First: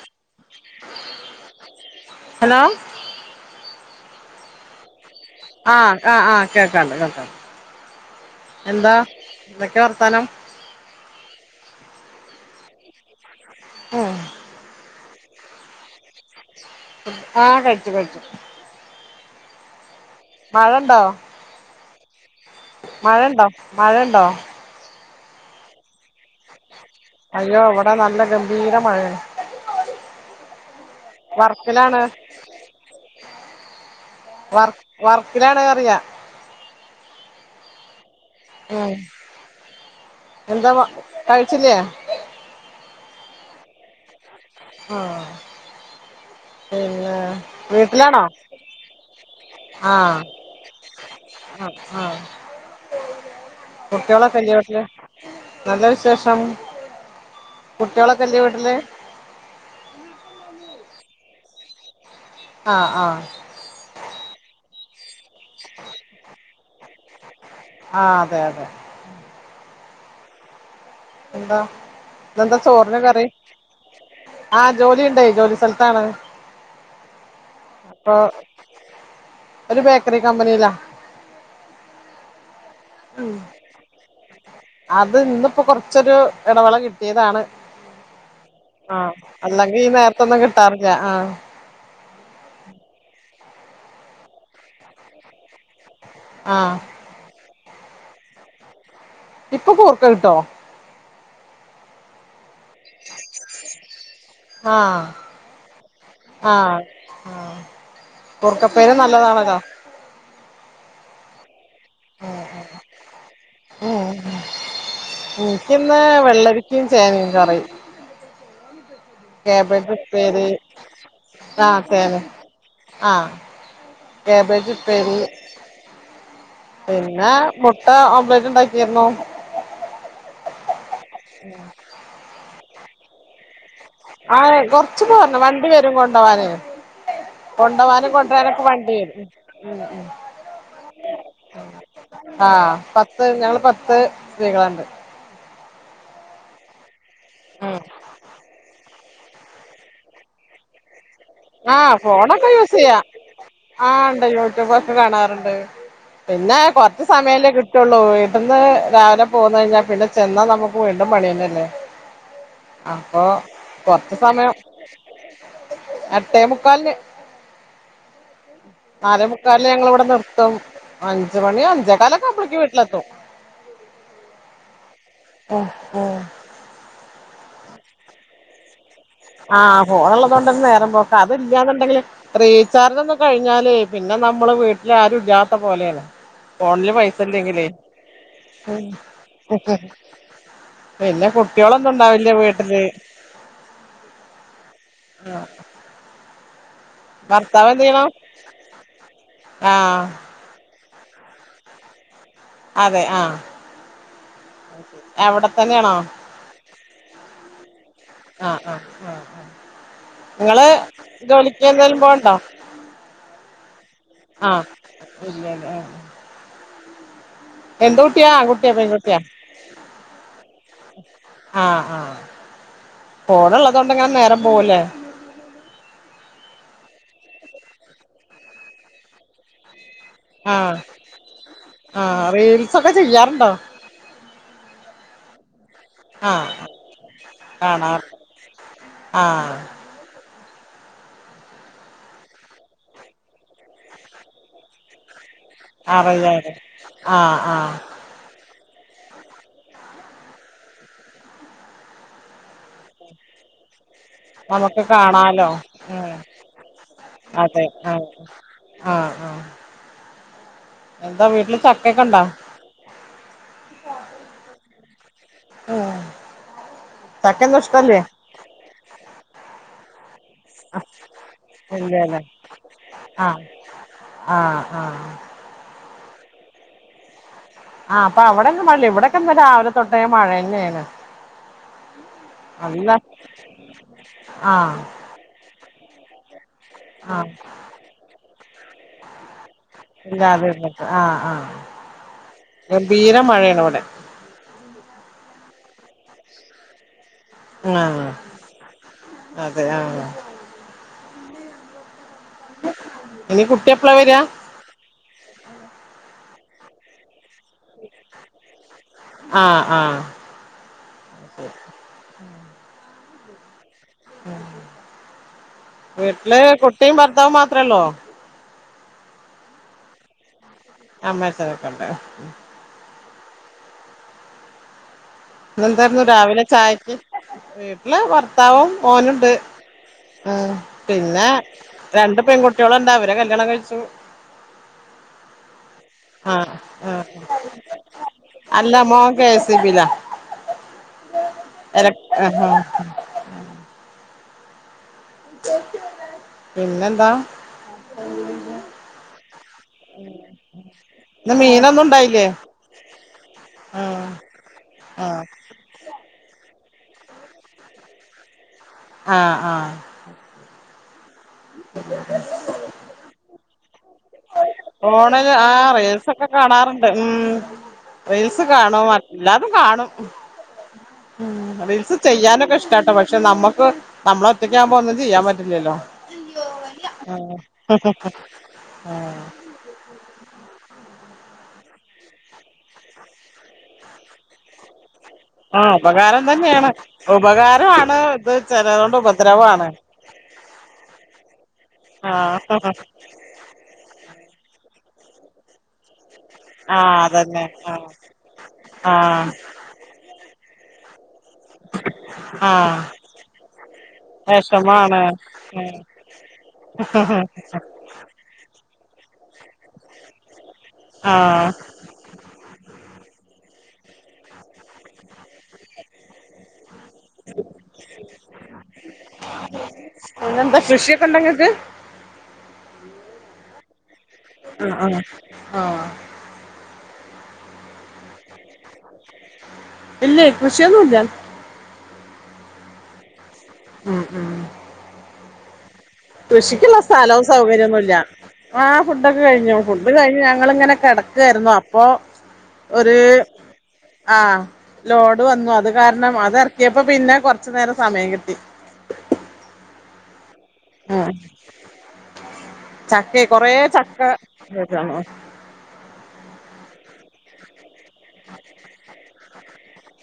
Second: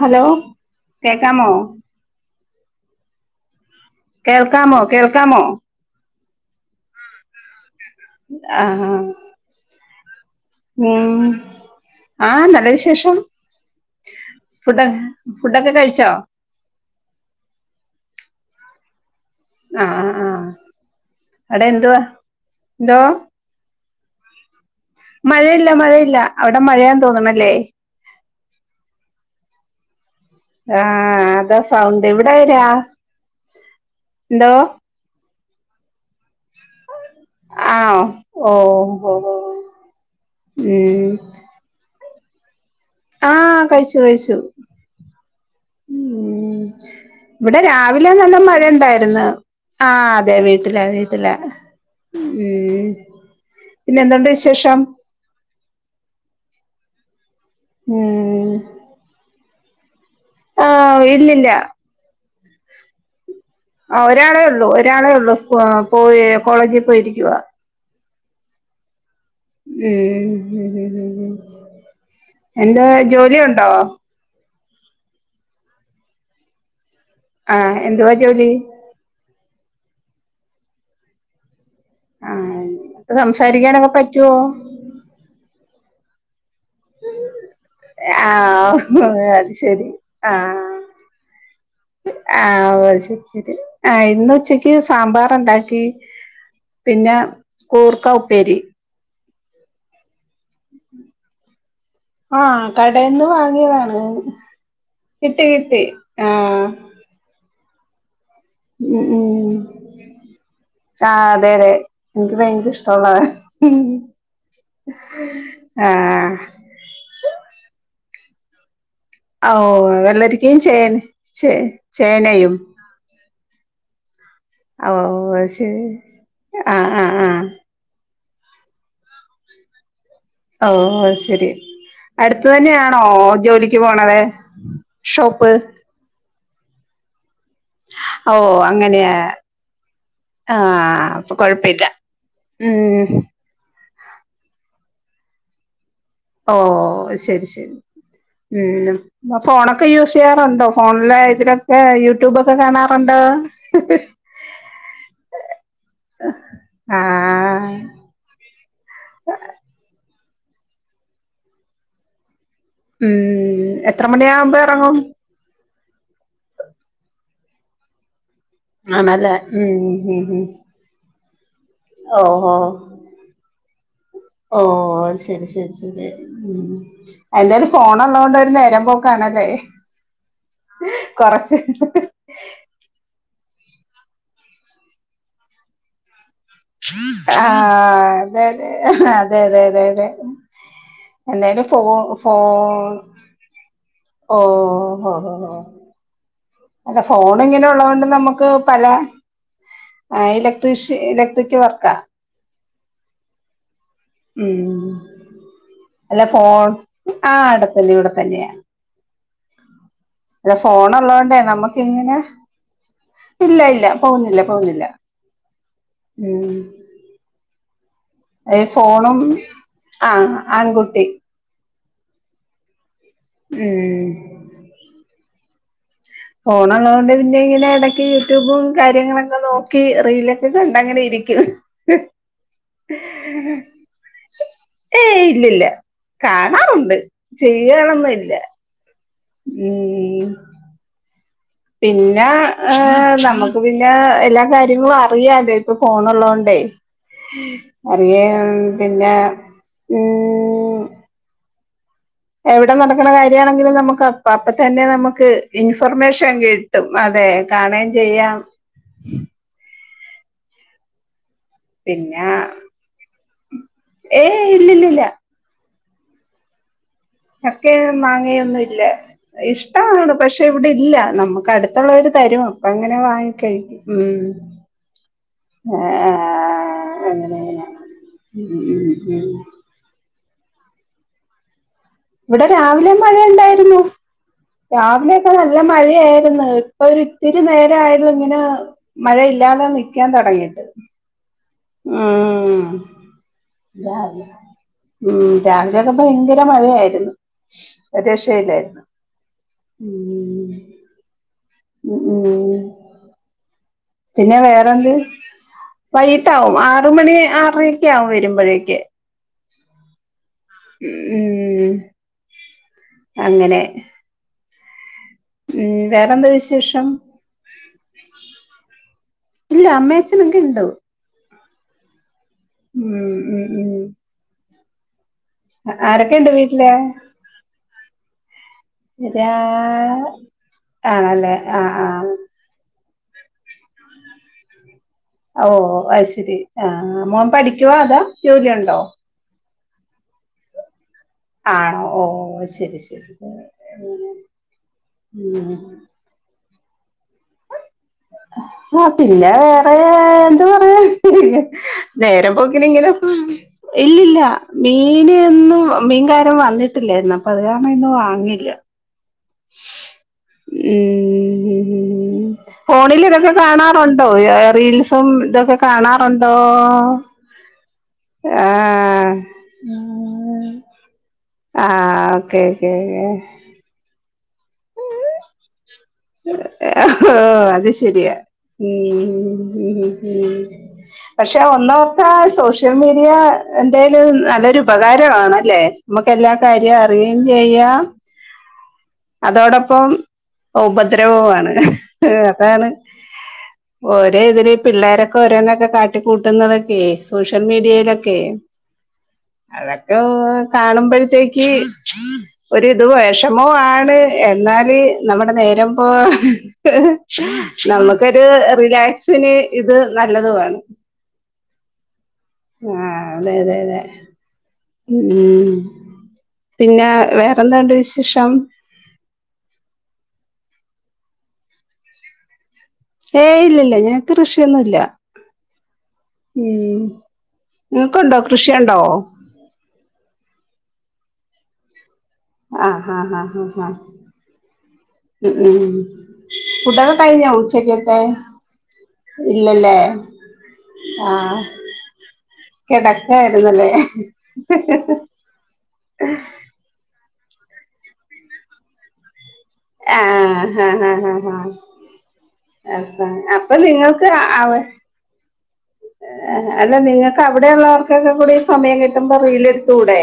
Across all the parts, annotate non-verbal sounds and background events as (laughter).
Hello കേക്കാമോ hello കേൾക്കാമോ കേൾക്കാമോ ആഹ് ആഹ് ആഹ് കേക്കാണ്ട് കേക്ക ആഹ വർത്താനം ഉം ആ നല്ല വിശേഷം ഉം ഫുഡ്ഡ ഫുഡ്ഡക്കെ കഴിച്ചോ ആഹ് കയ്ച്ചു കഴിച്ചു ആഹ് മഴണ്ടോ മഴണ്ടോ മഴണ്ടോ മഴെല്ല മഴെല്ല അവിടെ മഴയാ അയ്യോ ഇവിടെ നല്ല ഗംഭീര മഴയാ ആഹ് അതാ സൗണ്ട് ഇവിടെ രാ എന്തോ വർ വർക്കിലാണർയ ആഹ് ഓ ഉം ഓ എന്താ ഉം കഴിച്ചില്ലേ ആഹ് കഴിച്ചു കഴിച്ചു. ആഹ് ഉ പിന്നെ ഇവിടെ രാവിലെ വീട്ടിലാണോ നല്ല മഴണ്ടായിര്ന്ന് ആഹ് അതെ വീട്ടില വീട്ടില ഉം പിന്നെ എന്തുണ്ട് കുട്ട്യോളൊക്കെല്ലേ വിശേഷം വീട്ട്ല് നല്ല വിശേഷം കുട്ട്യാളൊക്കെല്ലെ ഉം വീട്ടില് ആഹ് ഇല്ലില്ല. ആഹ് ആഹ് ആ ഒരാളെ ഉള്ളൂ ഒരാളെ ഉള്ളൂ സ് ആ പോയി കോളേജി പോയിരിക്കുവാ ആ അതെ അതെ ഉം ഉം ഉം ഉം എന്താ ഇന്നെന്താ എന്താ ചോറിന് കറി ജോലി ഉണ്ടോ ആഹ് ജോലിണ്ടെയ് ജോലി സ്ഥൽത്താണ് ആഹ് എന്തുവാ ജോലി? ഒരു ബേക്കറി കമ്പനീല്ലാ. ആഹ് സംസാരിക്കാനൊക്കെ പറ്റുവോ? അത് ഇന്നിപ്പോ കൊർച്ചൊരു എടവേള കിട്ട്യേതാണ്. ആ ആഹ് അത് അല്ലെങ്കി ഈ ശരി നേര്ത്തൊന്നും കിട്ടാറില്ല ആഹ് ആ ഓ ശരി ശരി ആ ഇന്ന് ഉച്ചക്ക് സാമ്പാറൊണ്ടാക്കി ആഹ് പിന്നെ കൂർക്ക ഉപ്പേരി. ഇപ്പൊ കൂർക്ക കിട്ടോ? ആഹ് കടേന്ന് വാങ്ങ്യേതാണ് ആഹ് കിട്ടി കിട്ടി ആഹ് ആഹ് കൂർക്കപ്പേര് ഉം ഉം നല്ലതാണല്ലോ ആ അതെ അതെ എനിക്ക് ഭയ്ങ്കര ഇഷ്ടുള്ള ഉം എനിക്കിന്ന് വെള്ളൊരിക്കയും ചേമ്പ് കറി കാബേജ് ഉപ്പേരി ഓവെള്ളരിക്കയും ചേൻ ചേ ആഹ് ചേന ചേനയും ആഹ് കാബേജ് പെരി ഓഹ് അത് ശരി ആഹ് ആഹ് പിന്നെ ആഹ് മുട്ട ഉണ്ടാക്കിര്ന്നോ? ഓ ശരി അടുത്ത തന്നെയാണോ ജോലി? ആ കൊറച്ചന്ന് പോരണംവണ്ടി വരും കൊണ്ടു പോവാന് കൊണ്ടവാനും ഓഹ് കൊണ്ടുവാനൊക്കെ വണ്ടി വരുംഉ അങ്ങനെയാ ഉ ഉ ആഹ് അപ്പൊ കൊഴപ്പില്ല ആ ഉം പത്ത് ഞങ്ങള് പത്ത് സ്ത്രീകളുണ്ട്. ഓ ശരി ശരി മ് ഫോണൊക്കെ യൂസ് ചെയ്യാറുണ്ടോ ഫോണിലെ? ആ ഇതിലൊക്കെ ഫോണൊക്കെ യൂട്യൂബൊക്കെ യൂസ് ചെയ്യാ കാണാറുണ്ടോ ആണ്ട് യൂട്യൂബൊക്കെ കാണാറുണ്ട്. പിന്നെ കൊറച്ച സമയല്ലേ ആഹ് കിട്ടുള്ളൂ വീട്ടന്ന് രാവിലെ പോകന്ന കഴിഞ്ഞാൽ പിന്നെ ചെന്നാ നമ്മുക്ക് വീണ്ടും പണിയന്നല്ലേ? അപ്പൊ ഉം എത്ര കൊറച്ച് സമയം മണിയാകുമ്പോ ഇറങ്ങും അ എട്ടെമുക്കാലി ന് ആണല്ലേ നാലേമുക്കാല ഉം ഞങ്ങിവിടെ ഉം ഉം നിർത്തും അഞ്ച്മണി അഞ്ചേ ഓ കാലൊക്കെമ്പളേക്ക് വീട്ടിലെത്തും. ഓ ശരി ഉം ശരി ശരി ഉം ഉ എന്തായാലും ഫോണള്ളത കൊണ്ട് നേരമ്പോ ആ ഫോൺ ഉള്ളത് കൊണ്ടന്നന്ന് നേരം പോക്കെ കൊറച്ച് അതിലന്നുണ്ടെങ്കില് റീചാർജ് ഒന്നും കഴി ഞ്ഞാല് പിന്നെ നമ്മള് വീട്ടില ആരുംഇല്ലാത്ത പോലെയാണ് ഫോണില് പൈസ ആ ഇല്ലെങ്കിലേ അതെതെ അതെതെ അതെതെ പിന്നെ എന്തായാലും ഫോ കുട്ടികളൊന്നും ഉണ്ടാവില്ല ഫോ വീട്ടില് ഓ ഹ ഹ ആഹ് അല്ല ഫോൺ ഇങ്ങനെ ഭർത്താവ് എന്ത് ഒള്ള ചെയ്യണു കൊണ്ട് നമുക്ക് പല ആഹ് ഇലട്രീഷ്യ ഇലട്രിക് വർക്കാ അതെ ആ ഉം അവിടെത്തന്നെയാണോ ആ അടെത്തന്നെ ഇവിടെത്തന്നെയാ ആഹ് ആഹ് ആഹ് ഇല്ല നിങ്ങള് ഫോണള്ളോണ്ടേ ജോലിക്ക് നമ്മുക്ക് എന്തേലും ഇങ്ങനെ പോവണ്ടോ ഇല്ല ഇല്ല പോകുന്നില്ല ആഹ് പോകുന്നില്ല ഇല്ലല്ലേ ആഹ് ഉം എന്ത് കുട്ടിയാ ആ ഈ കുട്ടിയാ ഫോണും പെൺകുട്ടിയാ ആഹ് ആൺകുട്ടി ആ ആ ഫോണ്ള്ളത് കൊണ്ടെങ്ങനെ നേരം ഉം പോവലേ ഫോണള്ളതുകൊണ്ട് പിന്നെ ഇങ്ങനെ എടക്ക് യൂട്യൂബും കാര്യങ്ങളൊക്കെ നോക്കി റീലൊക്കെ ആഹ് കണ്ടങ്ങനെ ഇരിക്കും ആഹ് റീൽസൊക്കെ ചെയ്യാറുണ്ടോ ഏയ് ഇല്ലില്ല ആഹ് കാണാറുണ്ട് കാണാറ് ചെയ്യണന്നില്ല ആഹ് ഉം പിന്നെ ഏ നമുക്ക് പിന്നെ എല്ലാ കാര്യങ്ങളും അറിയ ഇപ്പ അറിയാലോ ഫോണള്ളോണ്ടേ ആഹ് ആഹ് അറിയ പിന്നെ ഉം എവിടെ നടക്കണ കാര്യമാണെങ്കിലും നമുക്ക് അപ്പ അപ്പ തന്നെ നമുക്ക് കാണാലോ ഉം ഇൻഫർമേഷൻ കിട്ടും അതെ കാണുകയും ചെയ്യാം ആ ആ ഉണ്ടോ പിന്നെ ഏയ് ഇല്ലല്ലില്ല ആ ചക്കെ മാങ്ങയൊന്നും ഇല്ല ഇഷ്ടമാണ് പക്ഷെ ഇവിടെ ഇല്ല നമുക്ക് അടുത്തുള്ളവര് ഇല്ലല്ലേ തരും അപ്പ അങ്ങനെ വാങ്ങി കഴിക്കും ഉം ആ ആ ആഹ് അങ്ങനെങ്ങനെ ആ അപ്പൊ ഉം അവിടെന്നെ മഴ ഉം ഇല്ല ഉം ഇവിടെക്കെരാവിലെ തൊട്ടേ മഴ തന്നെയാണ് ഇവിടെ രാവിലെ നല്ല മഴ ഉണ്ടായിരുന്നു ആഹ് രാവിലെയൊക്കെ നല്ല മഴയായിരുന്നു ആഹ് ഇപ്പൊരിത്തിരി നേരെ ആയൊള്ളു ഇങ്ങനെ മഴയില്ലാതെ നിക്കാൻ തൊടങ്ങിയിട്ട് ഇല്ലാതിരുന്നിട്ട് ആഹ് ആഹ് ഉം ഗംഭീര മഴയാണ് ഇവിടെ (unintelligible) ഉം രാവിലെയൊക്കെ ഭയങ്കര മഴയായിരുന്നു ഒരു ആഹ് രക്ഷയില്ലായിരുന്നു അതെ ആഹ് ഉം ഉം ഇനി കുട്ടി എപ്പളാ വരിക പിന്നെ വേറെന്ത് വൈകിട്ട് ആവും ആറു മണി ആറര ഓക്കേ ആവും വരുമ്പോഴേക്ക് ആഹ് ആഹ് ഉം അങ്ങനെ ഉം വേറെന്താ വീട്ടില് വിശേഷം കുട്ടിയും ഭർത്താവും മാത്രേ ഉള്ളോ ഇല്ല അമ്മ അഛനൊക്കെ ഇണ്ടോ തന്നെ ഉം ഉം ഉം ഇന്നേന്തായിരുന്നു ആരൊക്കെയുണ്ട് രാവിലെ വീട്ടില് ചായക്ക് വീട്ടില് ഭർത്താവും മോനുണ്ട് രാ ആ പിന്നെ ആണല്ലേ ആഹ് ആഹ് രണ്ട് പെൺകുട്ടികളുണ്ട് അവരെ കല്യാണം കഴിച്ചു ഓ അത് ശരി ആഹ് ആഹ ആഹ് മോൻ പഠിക്കുവാ അതോ ജോലി അല്ല ഒണ്ടോ (unintelligible) ആണോ എല ഓ ആഹ് ശരി ശരി ഉം പിന്നെന്താ ആ പിന്നെ വേറെ എന്ത്‌ പറയാൻ ഇന്ന് മീനൊന്നും ഉണ്ടായില്ലേ നേരം പോക്കിനിങ്ങനെ ആഹ് ഇല്ലില്ല ആഹ് മീനൊന്നും മീൻകാരൻ വന്നി ട്ടില്ലായിരുന്നു അപ്പ അത് കാരണം ഇന്ന് വാങ്ങില്ല ആഹ ആഹ ഫോണിൽ ഇതൊക്കെ കാണാംൻ ണ്ടോ റീൽസും ഫോണില് ഇതൊക്കെ ആഹ് റീൽസൊക്കെ കാണാറുണ്ടോ കാണാറുണ്ട് ഉം റീൽസ് ആഹ് കാണുംല്ലാതും കാണും ഉ വിൽസ് ആഹ് ഓക്കെ ചെയ്യാനൊക്കെ ഓക്കെ ഇഷ്ടട്ടോ പക്ഷെ നമ്മുക്ക് നമ്മള ഒറ്റക്ക ആകുമ്പോ ഒന്നും ഓക്കെ ചെയ്യാൻ പറ്റില്ലല്ലോ അത് ശരിയാ ഉ പക്ഷെ ഒന്നൊക്ക സോഷ്യൽ മീഡിയ എന്തൽ നല്ലൊരു ഉപകാര ആ ണല്ലേ നമുക്ക് ഉപകാരം എല്ലാ തന്നെയാണ് കാര്യവും അറിയുകയും ചെയ്യാം ഉപകാരമാണ് ഇത് ചിലതുകൊണ്ട് ഉപദ്രവമാണ് അതോടൊപ്പം ഉപദ്രവമാണ് ആ അതാണ് ഒരേ ഇതില പിള്ളോരൊക്കെ ഓരോന്നക്കെ കാട്ട ആ കൂട്ടുന്നതൊക്കെ സോഷ്യൽ അതന്നെ ആ മീഡിയയിലൊക്കെ ആ അതൊക്കെ കാണുമ്പോഴത്തേക്ക് ആ ഒരിത് വിഷമോ മാണ് എന്നാല് വിഷമാണ് നമ്മ നേരം പോവാ നമുക്കൊരു റിലേ സിന് ഇത് നല്ലതുമാണ് ആഹ ആഹ അതെ അതെ അതെ ഉം പിന്നെ വേറെന്തണ്ട് വിശേഷം പിന്നെന്താ കൃഷിയൊക്കെ ഉണ്ടോ ങ്ങക്ക് ഏ ഇല്ലല്ല ഞക്ക് ആ കൃഷിയൊന്നുംല്ല ആ ആ ഉ നിങ്ങക്കുണ്ടോ കൃഷിയുണ്ടോ ഇല്ലേ കൃഷിയൊന്നുംല്ല ആഹ് ആഹ് ആഹ് ഹഹ ഉം ഉം ഉം ഉം ഉ കൃഷിക്കുള്ള സ്ഥലവും സൗകര്യൊന്നുമല്ല ആഹ് ഫുഡ്ക്കെ കഴിഞ്ഞു ഇല്ലല്ലേ ഫുഡ് കഴിഞ്ഞു ഞങ്ങളിങ്ങനെ ആ കിടക്കായിരുന്നു അപ്പൊ ഒരു കിടക്കായിരുന്നല്ലേ ആ ലോഡ് വന്നു അത് കാരണം അത് ഇറക്കിയപ്പോ പിന്നെ കൊ കുറച്ചു നേരം സമയം കിട്ടി ആഹ് ഉം അ ചക്ക കൊറേ അപ്പൊ ചക്ക നിങ്ങൾക്ക് അവ വീഴാണ് അല്ല നിങ്ങൾക്ക് അവിടെ ഉള്ളവർക്കൊക്കെ കൂടി സമയം കിട്ടുമ്പോ റീലഎടുത്തകൂടെ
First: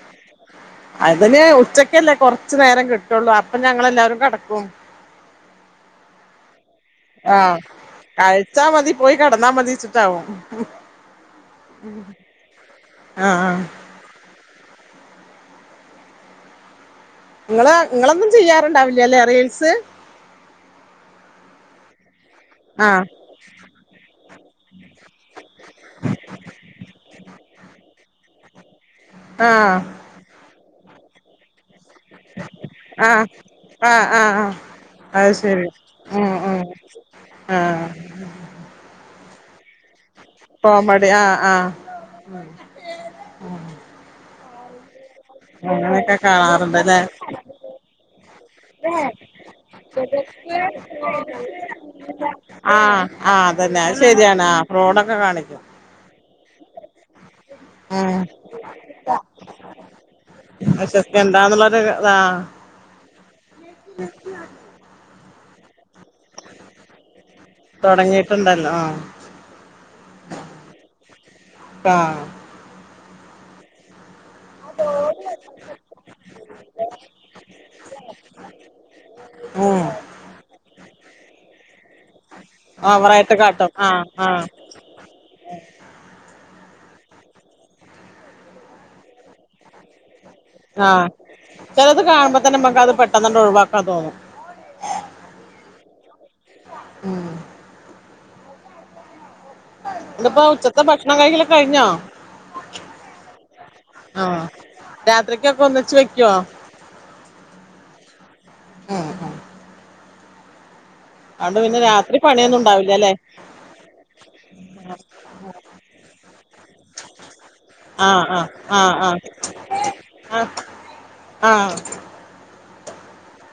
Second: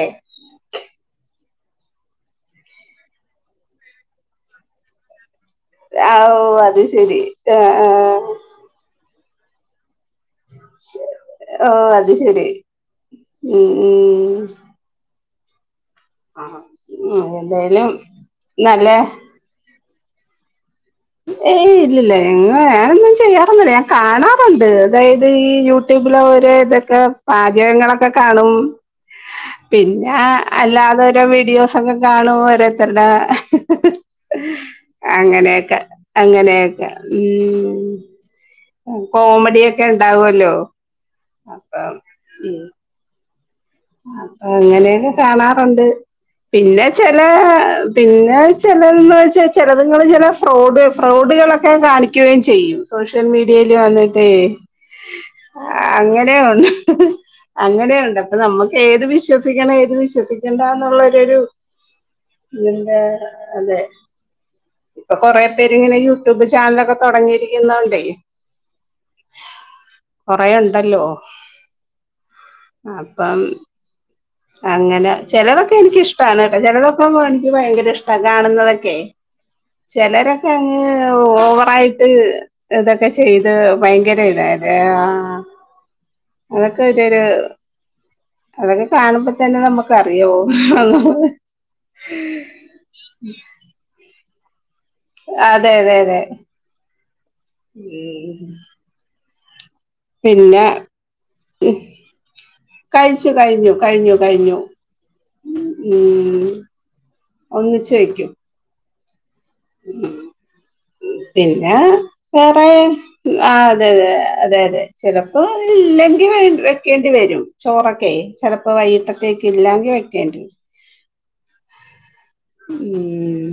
അതിന് ഉച്ചക്കല്ലേ കുറച്ചു നേരം കിട്ടുള്ളൂ അപ്പൊ ഞങ്ങെല്ലാരും കിടക്കും ഓഹ് അത് ശെരി ആ കടനാ മതി ഓ അത് ശരി ആഹ ഉം ഉം ആ ഇങ്ങള് എന്തായാലും ഇങ്ങളൊന്നും നല്ല ചെയ്യാറുണ്ടാവില്ലല്ലേ റീൽസ് ഏയ് ഇല്ലില്ല എങ്ങ ആഹ് ഞാനൊന്നും ചെയ്യാറൊന്നില്ല ഞാൻ കാണാറുണ്ട് അതായത് ഈ യൂട്യൂബ് ഓരോ ഇതൊക്കെ പാചകങ്ങളൊക്കെ കാണും ആഹ് പിന്നെ അല്ലാതെഓരോ വീഡിയോസ് അക്കെ കാണുമ ഓരോത്തരുടെ ആഹ് ആഹ് ആഹ് ആഹ് അത് ശരി അങ്ങനെയൊക്കെ ഉം ഉം അങ്ങനെയൊക്കെ ആഹ് ഉ കോമഡിയൊക്കെ ഉണ്ടാവല്ലോ കോമഡി ആഹ് ആഹ് അപ്പ ഉ അപ്പൊ അങ്ങനെയൊക്കെ കാണാറുണ്ട് അങ്ങനെയൊക്കെ പിന്നെ കാണാറുണ്ടല്ലേ ചെല പിന്നെ ചന്ന് വെച്ചാൽ ചിലങ്ങൾ ചില ഫ്രോ ഫ്രോഡുകളൊക്കെ കാണിക്കുകയും ചെയ്യും ആഹ് സോഷ്യൽ ആഹ് മീഡിയ അതന്നെ അത് വന്നിട്ടേ ശരിയാണ് ആഹ് ഫ്രോഡൊക്കെ കാണിക്കും അങ്ങനെയ ഉണ്ട് അങ്ങനെയുണ്ട് ഉം അപ്പൊ നമ്മുക്ക് ഏത് വിശ്വസിക്കണം ഏത് വിശ്വസിക്കണ്ടന്നുള്ളരുരു വിശ്വസിക്കണ്ടാന്നുള്ളൊരു ഇതാ നിന്റെ അതെ ഇപ്പൊ കൊറെ പേര്ങ്ങനെ യൂട്യൂബ് ചാനലൊക്കെ തുടങ്ങിയിരിക്കുന്നുണ്ടേ തൊടങ്ങിയിട്ടുണ്ടല്ലോ ആ കൊറെണ്ടല്ലോ ആ അപ്പം അങ്ങനെ ചെലതൊക്കെ എനിക്കിഷ്ടാണ് കേട്ട ചിലതൊക്കെ പോ എനിക്ക് ഭയങ്കര ഇഷ്ട കാണുന്നതൊക്കെ ചിലരൊക്കെ അങ്ങ് ഓവറായിട്ട് ഇതൊക്കെ ഓവറായിട്ട് ചെയ്ത് കാട്ടും ആ ഭയങ്കര ആ ഇത ദേ അ ആഹ് അതൊക്കെ ഒരുരു അതൊക്കെ കാണുമ്പ തന്നെ നമുക്ക് അ അയ്യോ ആ ചെലത് കാണുമ്പോ തന്നെ നമുക്ക് അത് പെട്ടെന്നണ്ട് ഒഴിവാക്കാൻ (unintelligible) തോന്നും അതെ അതെ അതെ ഉം എന്റെപ്പ പിന്നെ ഉച്ചത്തെ ഭക്ഷണം കഴിക്കലക്ക കഴിഞ്ഞോ കഴിച്ചു കഴിഞ്ഞു കഴിഞ്ഞു ആ കഴിഞ്ഞു രാത്രിക്കൊക്കെ ഒന്നിച്ച് വെക്കുവോ ഉം ഒന്നിച്ച് വെയ്ക്കും ഉം ഉം ഉം അതോണ്ട് പിന്നെ രാത്രി പണിയൊന്നും വേറെ ഉണ്ടാവില്ലല്ലേ ആ അതെതെ അതെ അതെ ചിലപ്പോ ഇല്ലെങ്കിൽ വെക്കേണ്ടി വരും ആ ചോറൊക്കെ ആ ചിലപ്പോ ആ വൈകിട്ടത്തേക്ക് ഇല്ലെങ്കി വെക്കേണ്ടി വരും ആഹ് ഉം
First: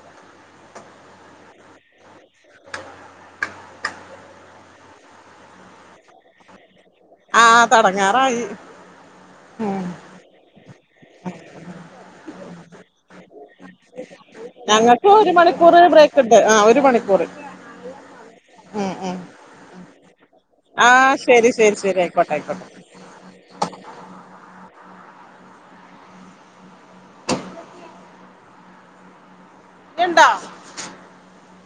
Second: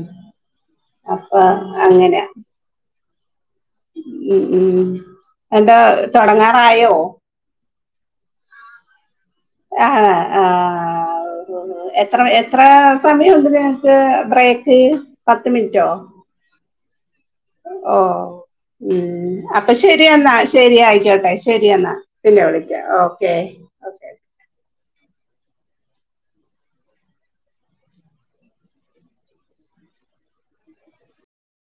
അപ്പൊ അങ്ങനെ ഉം ഉം എന്റെ തൊടങ്ങാറായോ ആഹ് തൊടങ്ങാറായി ഉം ആഹ് ആഹ് ഓ ഓ എത്ര എത്ര സമയംണ്ട് ത് ഞങ്ങൾക്ക് ഒരു മണിക്കൂറ് ബ്രേക്ക് ഉണ്ട് ആ ഒരു മണിക്കൂറ് ഓഹ് ഉം അപ്പൊ ശരി എന്നാ ശരി ആ ആയിക്കോട്ടെ ശരി ശരി ശരിയെന്നാ ശരി ആയിക്കോട്ടെ പിന്നെ ആയിക്കോട്ടെ വിളിക്കാം ഓക്കെ (unintelligible) ഞ്ഞിണ്ടോ